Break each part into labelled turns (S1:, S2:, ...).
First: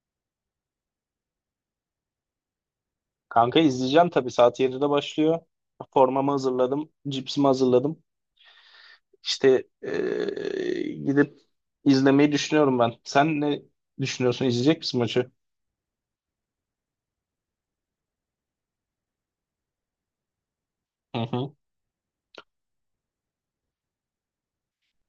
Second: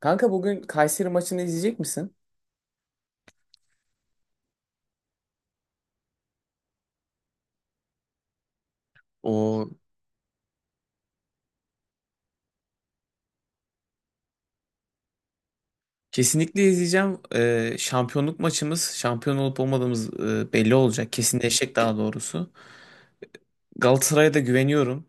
S1: Kanka bugün Kayseri maçını izleyecek misin?
S2: Kanka izleyeceğim tabii. Saat 7'de başlıyor. Formamı hazırladım. Cipsimi hazırladım.
S1: O
S2: İşte gidip izlemeyi düşünüyorum ben. Sen ne düşünüyorsun? İzleyecek misin maçı?
S1: kesinlikle izleyeceğim. Şampiyonluk maçımız, şampiyon olup olmadığımız belli olacak.
S2: Hı hı.
S1: Kesinleşecek daha doğrusu. Galatasaray'a da güveniyorum.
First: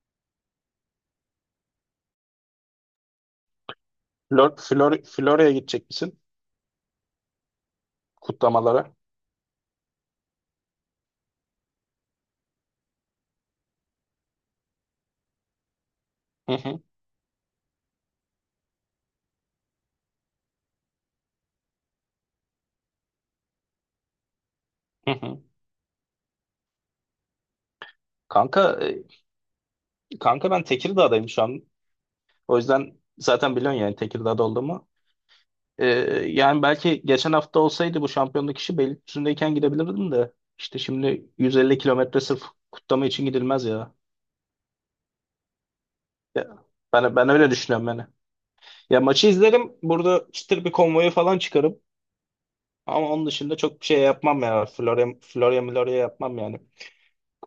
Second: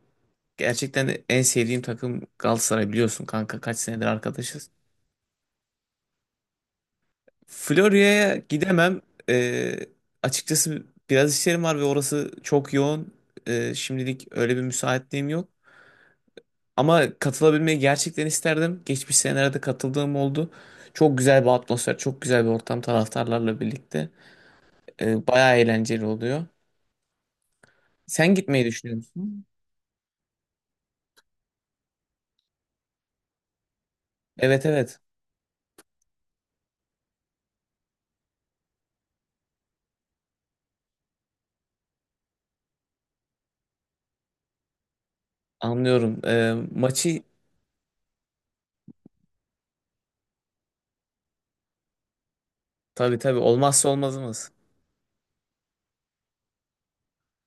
S1: Gerçekten de en sevdiğim takım Galatasaray biliyorsun kanka. Kaç senedir
S2: Flor,
S1: arkadaşız.
S2: Flor, Florya'ya gidecek misin?
S1: Florya'ya
S2: Kutlamalara.
S1: gidemem. Ee, açıkçası biraz işlerim var ve orası çok yoğun. Şimdilik öyle bir müsaitliğim yok.
S2: Hı hı.
S1: Ama katılabilmeyi gerçekten isterdim. Geçmiş senelerde katıldığım oldu. Çok güzel bir atmosfer, çok güzel bir ortam taraftarlarla birlikte.
S2: Hı hı.
S1: Bayağı eğlenceli oluyor. Sen
S2: Kanka,
S1: gitmeyi düşünüyor musun?
S2: kanka, ben Tekirdağ'dayım şu an. O yüzden zaten biliyorsun yani Tekirdağ'da
S1: Evet,
S2: olduğumu.
S1: evet,
S2: Ee, Yani belki geçen hafta olsaydı bu şampiyonluk işi Beylikdüzü'ndeyken gidebilirdim de. İşte şimdi 150 kilometre sırf kutlama için gidilmez ya.
S1: anlıyorum.
S2: Ya, ben,
S1: Maçı
S2: ben öyle düşünüyorum yani. Ya maçı izlerim. Burada çıtır bir konvoyu falan çıkarım. Ama
S1: tabii,
S2: onun
S1: tabii,
S2: dışında çok bir
S1: olmazsa
S2: şey yapmam
S1: olmazımız.
S2: ya. Florya Florya Milorya yapmam yani.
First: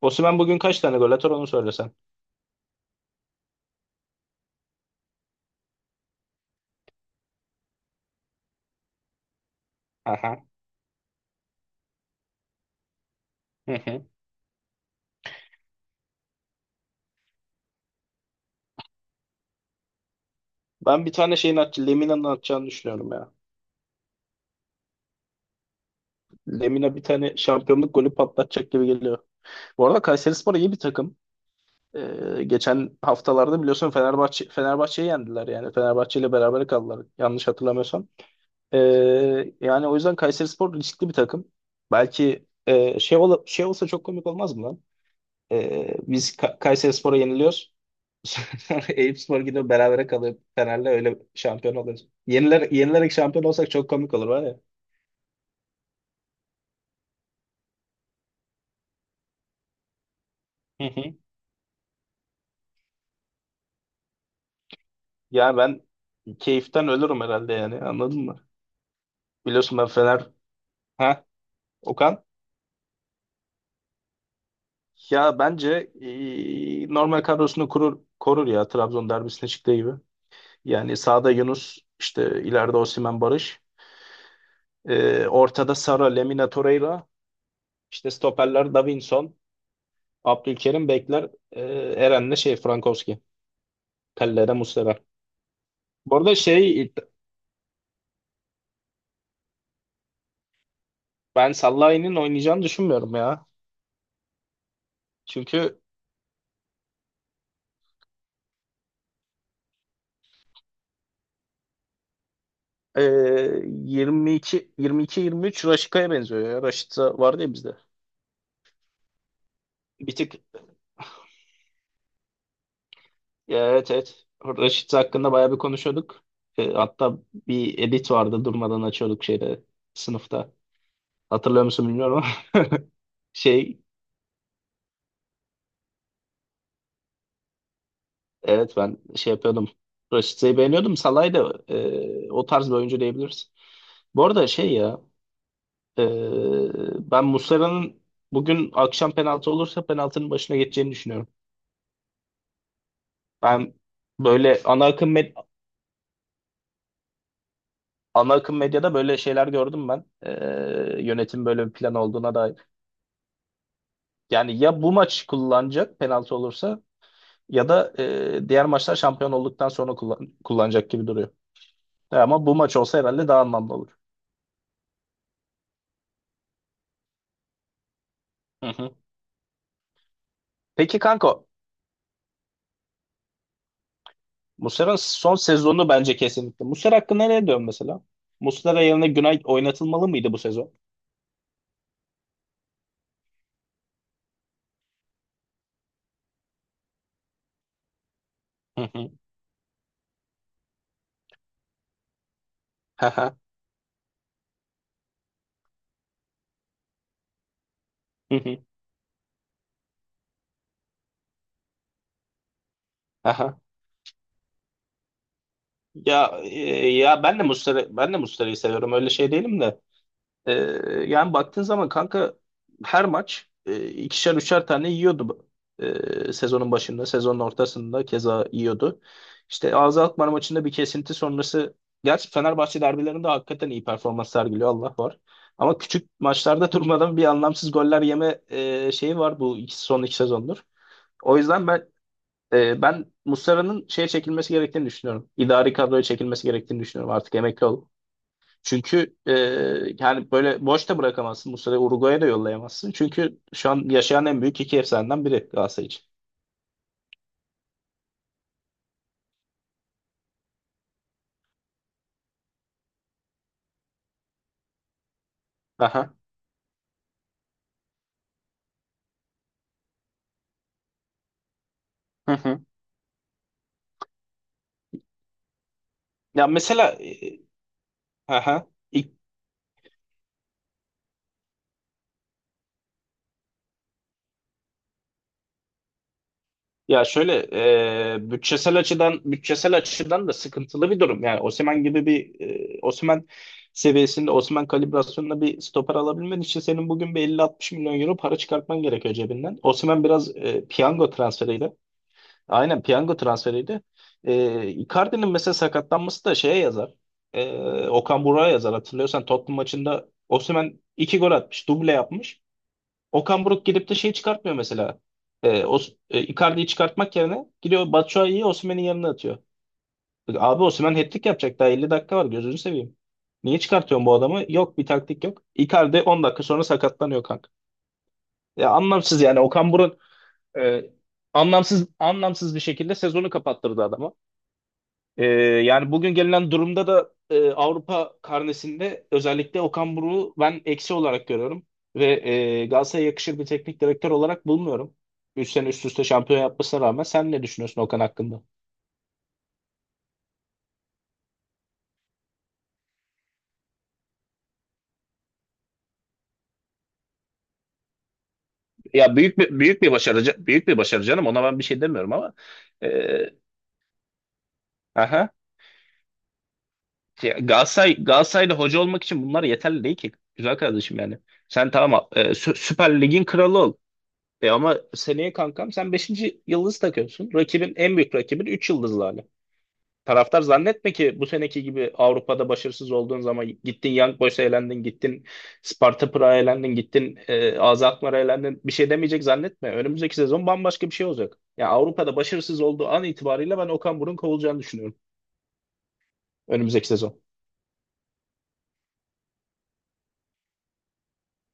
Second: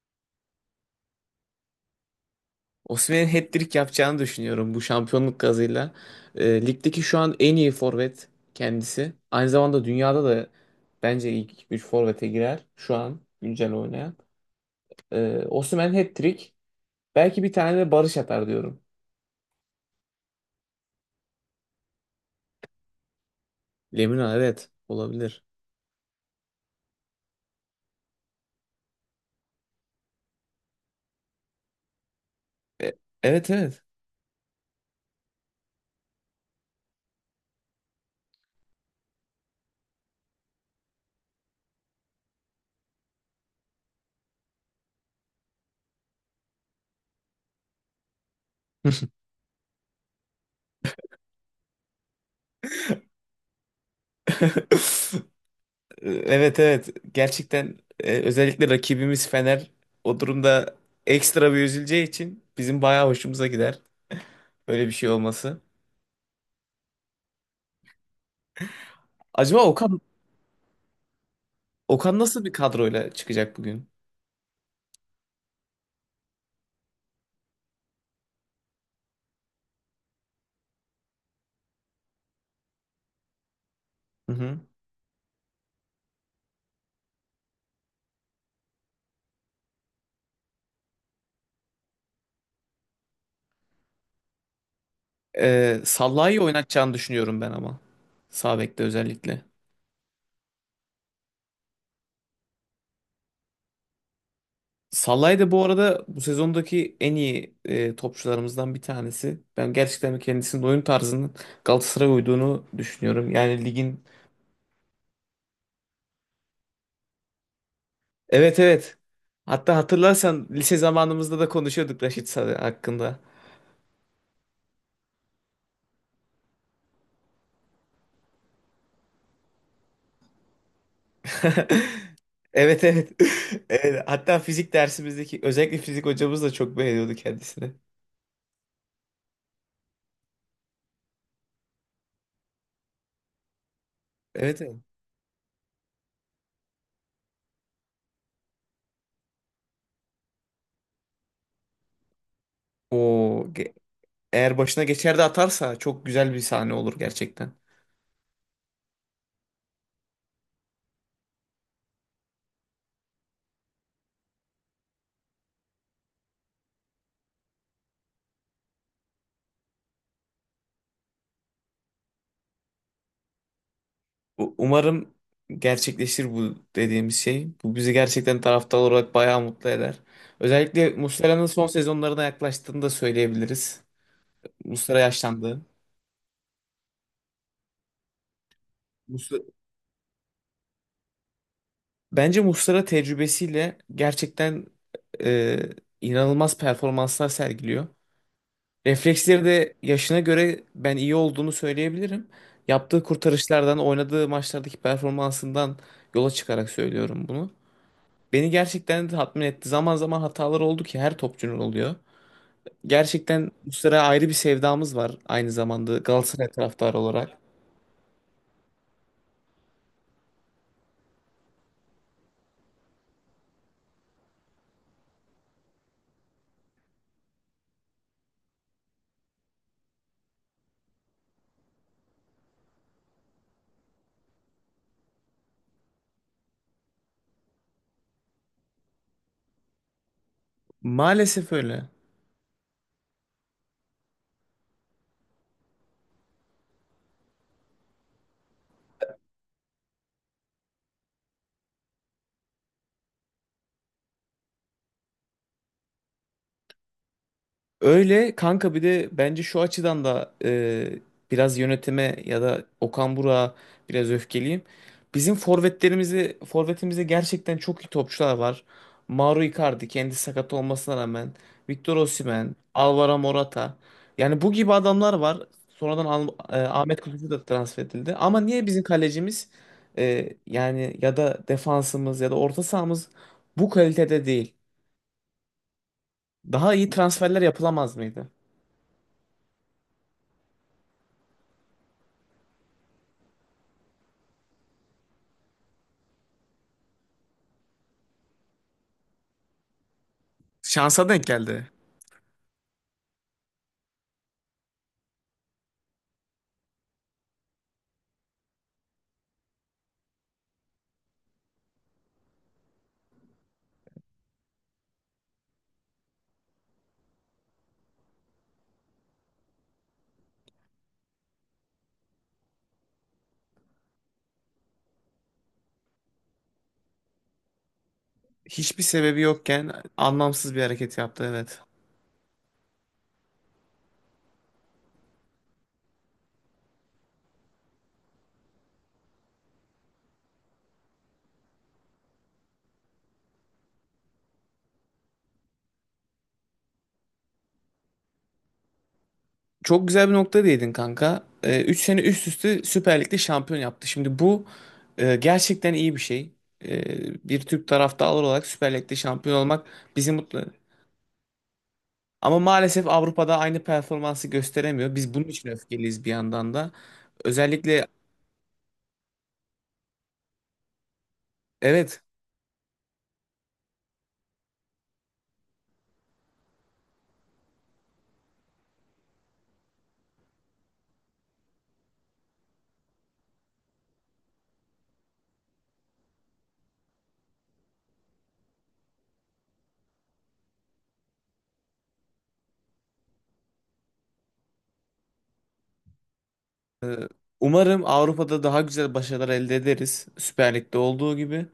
S2: Osimhen bugün kaç tane gol atar onu söylesen.
S1: Osimhen'in hat-trick yapacağını düşünüyorum bu şampiyonluk gazıyla. Ligdeki şu an en iyi forvet kendisi. Aynı zamanda dünyada
S2: Aha.
S1: da bence ilk 3 forvete girer şu an güncel
S2: Hı hı.
S1: oynayan. Osimhen hat-trick. Belki bir tane de Barış atar diyorum.
S2: Ben bir tane şeyin at Lemina'nın atacağını düşünüyorum ya.
S1: Lemina, evet, olabilir.
S2: Lemina bir tane şampiyonluk golü patlatacak gibi geliyor. Bu arada Kayserispor iyi bir takım.
S1: E,
S2: Geçen
S1: evet,
S2: haftalarda
S1: evet.
S2: biliyorsun Fenerbahçe'yi yendiler yani. Fenerbahçe ile beraber kaldılar yanlış hatırlamıyorsam. Ee, Yani o yüzden Kayserispor riskli bir takım. Belki şey olsa çok komik olmaz mı lan? Biz Kayserispor'a yeniliyoruz. Sonra Eyüpspor gidiyor berabere kalıyor Fener'le öyle şampiyon oluyoruz. Yenilerek şampiyon olsak çok komik olur var ya.
S1: Evet, evet. Gerçekten özellikle rakibimiz Fener o durumda
S2: Hı hı.
S1: ekstra bir üzüleceği için bizim bayağı hoşumuza gider. Böyle bir şey
S2: Yani
S1: olması.
S2: ben keyiften ölürüm herhalde yani anladın mı?
S1: Acaba
S2: Biliyorsun ben Fener. Ha
S1: Okan
S2: Okan?
S1: nasıl bir kadroyla çıkacak bugün?
S2: Ya bence normal kadrosunu kurur, korur ya Trabzon derbisine çıktığı gibi. Yani sağda Yunus işte ileride Osimhen Barış.
S1: Hı hı.
S2: Ortada Sara, Lemina Torreira, işte stoperler Davinson, Abdülkerim bekler, Eren'le şey Frankowski, Tellere Muslera. Bu arada
S1: Sallai'yi
S2: şey
S1: oynatacağını düşünüyorum ben ama. Sağ bekte özellikle.
S2: ben Sallai'nin oynayacağını düşünmüyorum ya.
S1: Salah'ı da bu
S2: Çünkü
S1: arada bu sezondaki en iyi topçularımızdan bir tanesi. Ben gerçekten kendisinin oyun tarzının Galatasaray'a uyduğunu
S2: e,
S1: düşünüyorum. Yani ligin...
S2: 22 22 23 Raşit'e benziyor ya. Raşit vardı ya bizde.
S1: Evet, evet. Hatta
S2: Bir tık,
S1: hatırlarsan lise zamanımızda da konuşuyorduk Raşit Salih hakkında.
S2: evet, evet. Raşit hakkında bayağı bir konuşuyorduk. Hatta bir edit vardı durmadan açıyorduk şeyde sınıfta. Hatırlıyor musun bilmiyorum ama
S1: Evet, evet.
S2: şey
S1: Evet. Hatta fizik dersimizdeki özellikle fizik hocamız da çok beğeniyordu kendisini.
S2: evet, ben şey yapıyordum. Rashica'yı beğeniyordum. Salah'ı da o tarz bir oyuncu diyebiliriz. Bu arada
S1: Evet,
S2: şey
S1: evet.
S2: ya e, ben Muslera'nın bugün akşam penaltı olursa penaltının başına geçeceğini düşünüyorum.
S1: O ge-
S2: Ben
S1: eğer
S2: böyle
S1: başına geçer de atarsa çok güzel bir sahne olur gerçekten.
S2: ana akım medyada böyle şeyler gördüm ben. Yönetim böyle bir plan olduğuna dair. Yani ya bu maç kullanacak penaltı olursa ya da diğer maçlar şampiyon olduktan sonra kullanacak gibi duruyor. Ama bu maç olsa herhalde daha anlamlı olur.
S1: Umarım gerçekleşir bu dediğimiz şey. Bu bizi gerçekten
S2: Hı
S1: taraftar
S2: hı.
S1: olarak bayağı mutlu eder. Özellikle
S2: Peki
S1: Muslera'nın
S2: kanko,
S1: son sezonlarına yaklaştığını da söyleyebiliriz.
S2: Muslera'nın
S1: Muslera
S2: son
S1: yaşlandı.
S2: sezonu bence kesinlikle. Muslera hakkında ne diyorsun mesela? Muslera yerine Günay
S1: Muslera-
S2: oynatılmalı mıydı bu sezon?
S1: Bence Muslera tecrübesiyle gerçekten e, inanılmaz performanslar sergiliyor.
S2: Hı hı.
S1: Refleksleri de yaşına göre ben iyi olduğunu söyleyebilirim. Yaptığı
S2: Haha.
S1: kurtarışlardan, oynadığı maçlardaki performansından yola çıkarak söylüyorum bunu.
S2: Hı
S1: Beni
S2: hı.
S1: gerçekten de tatmin etti. Zaman zaman hatalar oldu ki her topçunun oluyor. Gerçekten
S2: Aha.
S1: Muslera'ya ayrı bir sevdamız var aynı zamanda
S2: Ya
S1: Galatasaray
S2: e,
S1: taraftarı
S2: ya
S1: olarak.
S2: ben de Muslera'yı seviyorum. Öyle şey değilim de. Ee, Yani baktığın zaman kanka, her maç ikişer üçer tane yiyordu. Sezonun başında, sezonun ortasında keza yiyordu. İşte AZ Alkmaar maçında bir kesinti sonrası, gerçi Fenerbahçe derbilerinde hakikaten iyi performans sergiliyor Allah var. Ama küçük maçlarda durmadan bir anlamsız goller yeme şeyi var, son iki sezondur. O
S1: Maalesef
S2: yüzden ben
S1: öyle.
S2: e, ben Muslera'nın şeye çekilmesi gerektiğini düşünüyorum. İdari kadroya çekilmesi gerektiğini düşünüyorum. Artık emekli ol. Çünkü yani böyle boş da bırakamazsın. Bu sene Uruguay'a da yollayamazsın. Çünkü şu an yaşayan en büyük iki efsaneden biri Galatasaray için.
S1: Öyle kanka, bir de bence şu açıdan da biraz yönetime ya da Okan Burak'a biraz öfkeliyim. Bizim
S2: Aha.
S1: forvetlerimizi forvetimizde gerçekten çok iyi topçular var. Mauro Icardi kendi sakat olmasına rağmen, Victor
S2: Hı
S1: Osimhen,
S2: hı.
S1: Alvaro Morata. Yani bu gibi adamlar var. Sonradan
S2: Ya mesela
S1: Ahmet Kutucu da transfer edildi. Ama niye
S2: aha.
S1: bizim
S2: İlk-
S1: kalecimiz, yani ya da defansımız ya da orta sahamız bu kalitede değil? Daha iyi
S2: ya şöyle,
S1: transferler yapılamaz mıydı?
S2: bütçesel açıdan da sıkıntılı bir durum. Yani Osimhen gibi bir Osimhen seviyesinde, Osimhen kalibrasyonunda bir stoper alabilmen için senin bugün bir 50-60 milyon euro para çıkartman gerekiyor cebinden. Osimhen biraz
S1: Şansa
S2: piyango
S1: denk geldi.
S2: transferiyle. Aynen, piyango transferiydi. Icardi'nin mesela sakatlanması da şeye yazar. Okan Buruk'a yazar. Hatırlıyorsan Tottenham maçında Osimhen iki gol atmış. Duble yapmış. Okan Buruk gidip de şey çıkartmıyor mesela. Icardi'yi çıkartmak yerine gidiyor Batshuayi'yi Osimhen'in yanına atıyor. Abi Osimhen hat-trick yapacak daha 50 dakika var, gözünü seveyim. Niye çıkartıyorsun bu adamı? Yok bir taktik yok. Icardi 10 dakika sonra sakatlanıyor kanka. Ya
S1: Hiçbir sebebi
S2: anlamsız yani, Okan
S1: yokken
S2: Buruk
S1: anlamsız bir
S2: e,
S1: hareket yaptı, evet.
S2: anlamsız anlamsız bir şekilde sezonu kapattırdı adama. Ee, Yani bugün gelinen durumda da Avrupa karnesinde özellikle Okan Buruk'u ben eksi olarak görüyorum. Ve Galatasaray'a yakışır bir teknik direktör olarak bulmuyorum. 3 sene üst üste şampiyon yapmasına rağmen sen ne düşünüyorsun Okan hakkında?
S1: Çok güzel bir nokta değindin kanka. 3 sene üst üste Süper Lig'de şampiyon yaptı. Şimdi bu, gerçekten iyi bir şey. Bir Türk taraftarı olarak Süper Lig'de
S2: Ya
S1: şampiyon olmak bizi mutlu eder.
S2: büyük bir başarı canım, ona ben bir şey demiyorum ama
S1: Ama maalesef
S2: e,
S1: Avrupa'da aynı performansı gösteremiyor. Biz bunun
S2: aha.
S1: için öfkeliyiz bir yandan da.
S2: Ya
S1: Özellikle
S2: Galatasaray'da hoca olmak için bunlar yeterli değil ki güzel kardeşim yani. Sen
S1: evet,
S2: tamam, Süper Lig'in kralı ol. Ama seneye kankam sen beşinci yıldız takıyorsun. En büyük rakibin 3 yıldızlı hali. Taraftar zannetme ki bu seneki gibi Avrupa'da başarısız olduğun zaman gittin Young Boys'a elendin, gittin Sparta Prag'a elendin, gittin AZ Alkmaar'a elendin. Bir şey demeyecek zannetme. Önümüzdeki sezon bambaşka bir şey olacak. Yani Avrupa'da başarısız olduğu an itibariyle ben Okan Buruk'un kovulacağını düşünüyorum.
S1: e,
S2: Önümüzdeki sezon.
S1: umarım Avrupa'da daha güzel başarılar elde ederiz. Süper Lig'de olduğu gibi.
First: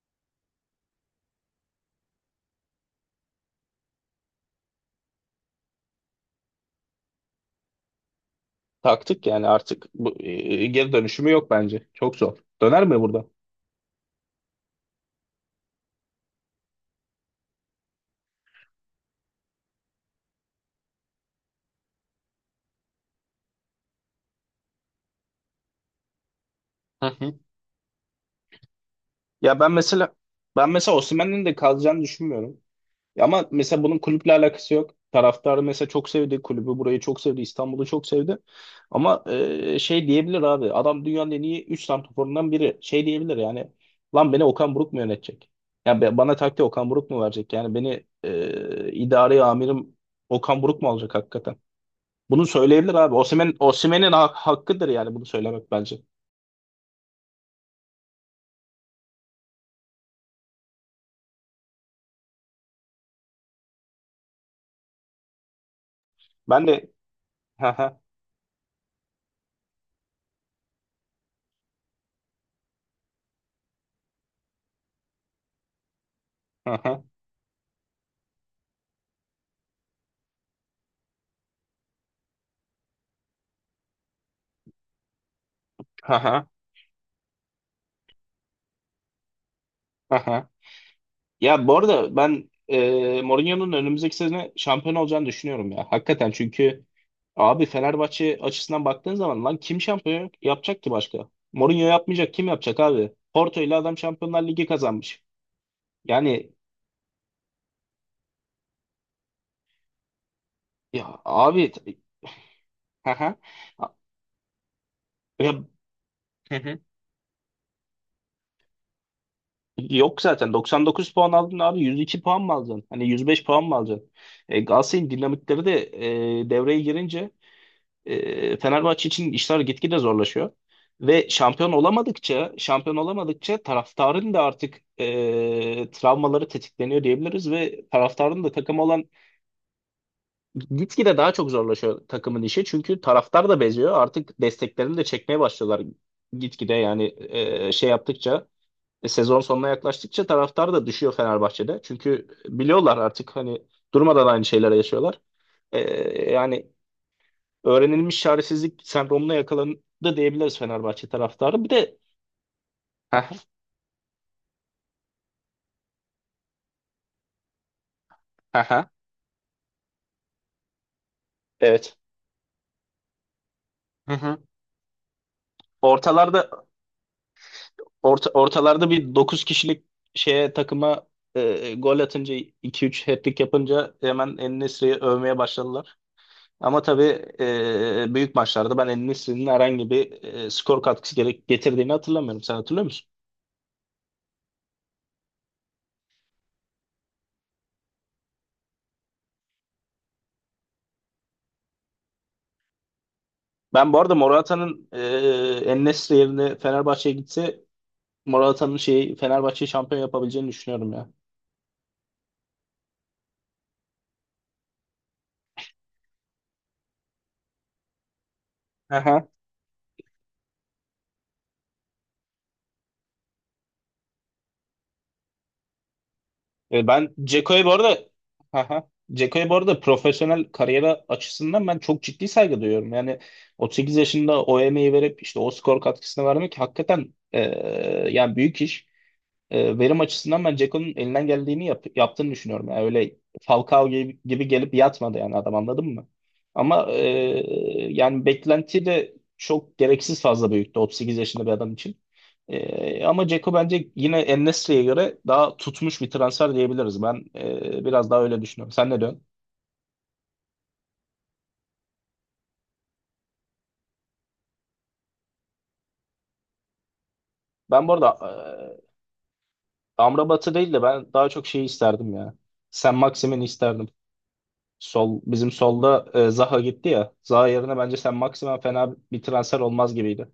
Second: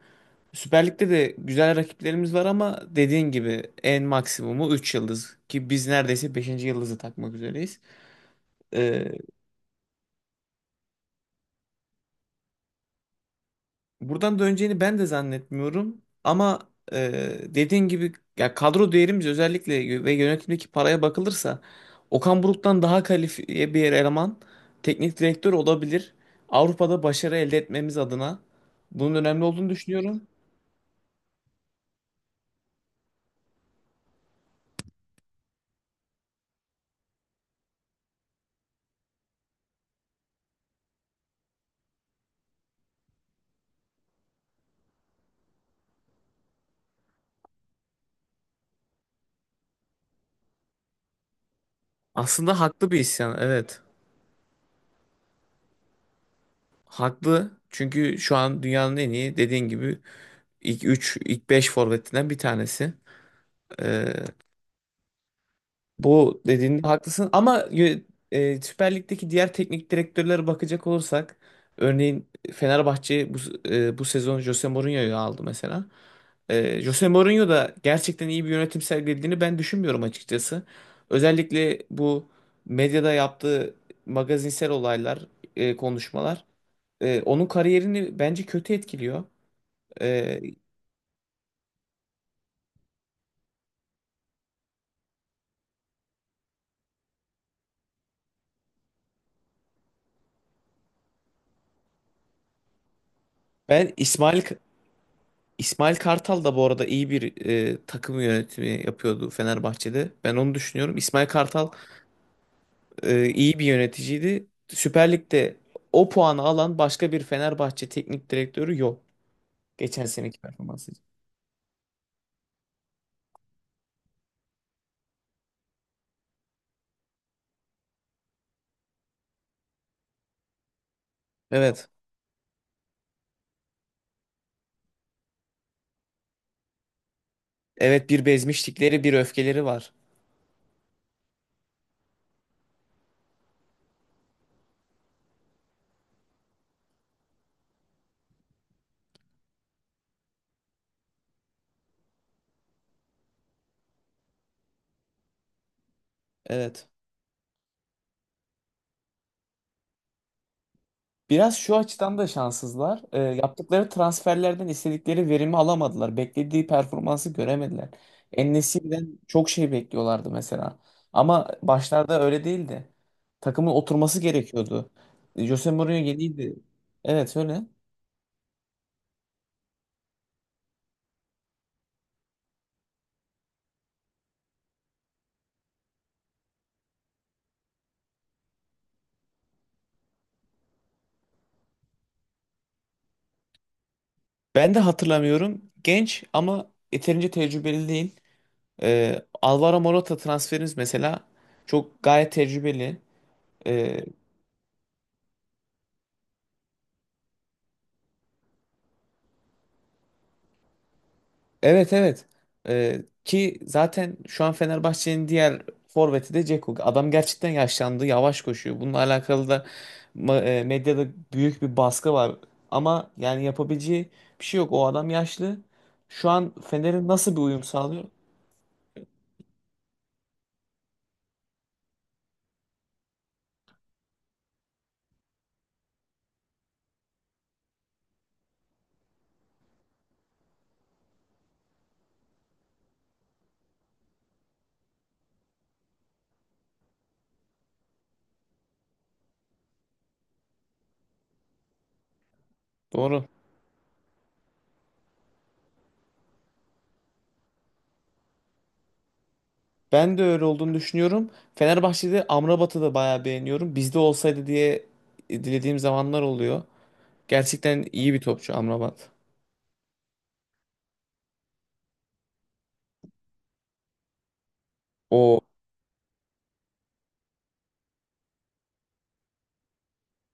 S1: Süper Lig'de de güzel rakiplerimiz var ama dediğin gibi en maksimumu 3 yıldız ki biz neredeyse beşinci yıldızı takmak üzereyiz. Ee,
S2: Taktık yani, artık bu, geri dönüşümü yok bence. Çok zor. Döner mi burada?
S1: buradan döneceğini ben de zannetmiyorum ama e, dediğin gibi ya kadro değerimiz özellikle ve yönetimdeki paraya bakılırsa Okan Buruk'tan daha kalifiye bir eleman, teknik direktör olabilir. Avrupa'da
S2: Hı
S1: başarı
S2: hı.
S1: elde etmemiz adına bunun önemli
S2: Ya
S1: olduğunu
S2: ben mesela
S1: düşünüyorum.
S2: ben mesela Osimhen'in de kalacağını düşünmüyorum. Ya ama mesela bunun kulüple alakası yok. Taraftarı mesela çok sevdi kulübü, burayı çok sevdi, İstanbul'u çok sevdi. Ama şey diyebilir abi, adam dünyanın en iyi 3 santraforundan biri. Şey diyebilir yani, lan beni Okan Buruk mu yönetecek? Yani bana taktiği Okan Buruk mu verecek? Yani beni idari amirim Okan Buruk mu alacak hakikaten? Bunu
S1: Aslında haklı
S2: söyleyebilir
S1: bir
S2: abi.
S1: isyan,
S2: Osimhen,
S1: evet.
S2: Osimhen'in ha- hakkıdır yani bunu söylemek bence.
S1: Haklı. Çünkü şu an dünyanın en iyi, dediğin gibi, İlk 3, ilk 5 forvetinden bir tanesi. Ee, bu
S2: Ben de.
S1: dediğinde haklısın ama
S2: Ha ha
S1: Süper Lig'deki diğer teknik direktörlere bakacak olursak örneğin Fenerbahçe bu sezon Jose Mourinho'yu aldı mesela.
S2: ha
S1: Jose Mourinho da gerçekten iyi bir yönetim sergilediğini ben düşünmüyorum açıkçası. Özellikle bu medyada yaptığı magazinsel olaylar, konuşmalar
S2: ha
S1: onun kariyerini bence kötü etkiliyor.
S2: ha
S1: Ee,
S2: ha. Ya bu arada ben Mourinho'nun önümüzdeki sene şampiyon olacağını düşünüyorum ya. Hakikaten, çünkü abi Fenerbahçe açısından baktığın zaman lan kim şampiyon yapacak ki başka? Mourinho yapmayacak kim yapacak abi? Porto ile
S1: ben
S2: adam
S1: İsmail
S2: Şampiyonlar Ligi kazanmış.
S1: İsmail Kartal
S2: Yani
S1: da bu arada iyi bir takım yönetimi yapıyordu Fenerbahçe'de. Ben onu düşünüyorum.
S2: ya
S1: İsmail Kartal
S2: abi haha.
S1: iyi bir yöneticiydi. Süper
S2: Ya,
S1: Lig'de o puanı
S2: hı
S1: alan
S2: hı.
S1: başka bir Fenerbahçe teknik direktörü yok. Geçen
S2: Yok
S1: seneki
S2: zaten
S1: performansı için.
S2: 99 puan aldın abi, 102 puan mı alacaksın? Hani 105 puan mı alacaksın? Galatasaray'ın dinamikleri de devreye girince Fenerbahçe için işler gitgide zorlaşıyor. Ve şampiyon
S1: Evet.
S2: olamadıkça, şampiyon olamadıkça taraftarın da artık travmaları tetikleniyor diyebiliriz ve
S1: Evet, bir
S2: taraftarın da takım
S1: bezmişlikleri,
S2: olan
S1: bir öfkeleri var.
S2: gitgide daha çok zorlaşıyor takımın işi. Çünkü taraftar da beziyor. Artık desteklerini de çekmeye başlıyorlar gitgide yani şey yaptıkça sezon sonuna yaklaştıkça taraftar da düşüyor Fenerbahçe'de. Çünkü biliyorlar artık, hani durmadan aynı şeylere yaşıyorlar. E, Yani
S1: Evet.
S2: öğrenilmiş çaresizlik sendromuna yakalandı diyebiliriz Fenerbahçe
S1: Biraz
S2: taraftarı. Bir
S1: şu
S2: de.
S1: açıdan da şanssızlar.
S2: Hı hı.
S1: Yaptıkları transferlerden istedikleri verimi alamadılar. Beklediği performansı göremediler. En
S2: Hı hı.
S1: çok şey bekliyorlardı mesela. Ama
S2: Evet.
S1: başlarda öyle değildi. Takımın
S2: Hı
S1: oturması
S2: hı.
S1: gerekiyordu. Jose Mourinho
S2: Ortalarda
S1: yeniydi. Evet, öyle.
S2: ortalarda bir 9 kişilik şeye takıma gol atınca iki üç hat-trick yapınca hemen En-Nesyri'yi övmeye başladılar. Ama tabii büyük maçlarda ben En-Nesyri'nin herhangi bir skor katkısı gerek getirdiğini hatırlamıyorum. Sen hatırlıyor musun?
S1: Ben de hatırlamıyorum. Genç ama yeterince tecrübeli değil. Alvaro Morata transferiniz mesela çok gayet tecrübeli.
S2: Ben bu
S1: Ee,
S2: arada Morata'nın En-Nesyri yerine Fenerbahçe'ye gitse Morata'nın şeyi Fenerbahçe'yi şampiyon yapabileceğini düşünüyorum ya.
S1: Evet, evet. Ki zaten şu an Fenerbahçe'nin diğer forveti de Dzeko. Adam gerçekten yaşlandı, yavaş koşuyor. Bununla
S2: Aha.
S1: alakalı da medyada büyük bir baskı var. Ama yani yapabileceği bir şey yok. O adam yaşlı. Şu an Fener'in
S2: Ben
S1: nasıl bir uyum
S2: Ceko'ya bu arada,
S1: sağlıyor?
S2: aha. Ceko'ya bu arada profesyonel kariyeri açısından ben çok ciddi saygı duyuyorum. Yani 38 yaşında o emeği verip işte o skor katkısını vermek hakikaten yani büyük iş. Verim açısından ben Ceko'nun elinden geldiğini yaptığını düşünüyorum. Yani öyle Falcao gibi gelip yatmadı yani adam anladın mı? Ama yani beklenti de çok gereksiz fazla büyüktü 38 yaşında bir adam için. E,
S1: Doğru.
S2: ama Ceko bence yine en göre daha tutmuş bir transfer diyebiliriz. Ben biraz daha öyle düşünüyorum. Sen ne diyorsun?
S1: Ben de öyle olduğunu düşünüyorum. Fenerbahçe'de Amrabat'ı da bayağı beğeniyorum. Bizde olsaydı diye dilediğim zamanlar oluyor. Gerçekten
S2: Ben bu arada
S1: iyi bir topçu
S2: e,
S1: Amrabat.
S2: Amrabat'ı değil de ben daha çok şeyi isterdim ya. Sen Maxim'ini isterdim. Sol
S1: O
S2: bizim solda Zaha gitti ya. Zaha yerine bence sen maksimum fena bir transfer olmaz gibiydi.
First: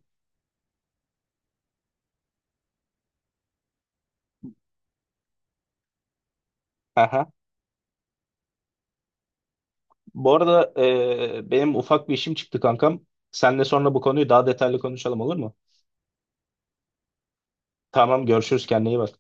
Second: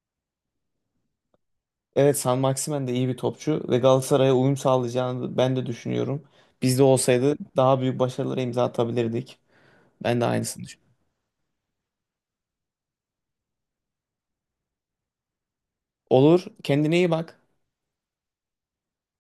S1: Evet, San Maximen de iyi bir topçu ve Galatasaray'a uyum sağlayacağını ben de düşünüyorum. Bizde
S2: Aha.
S1: olsaydı daha büyük başarılara imza atabilirdik. Ben de
S2: Bu
S1: aynısını
S2: arada
S1: düşünüyorum.
S2: benim ufak bir işim çıktı kankam. Seninle sonra bu konuyu daha detaylı konuşalım, olur mu?
S1: Olur. Kendine iyi bak.
S2: Tamam, görüşürüz, kendine iyi bak.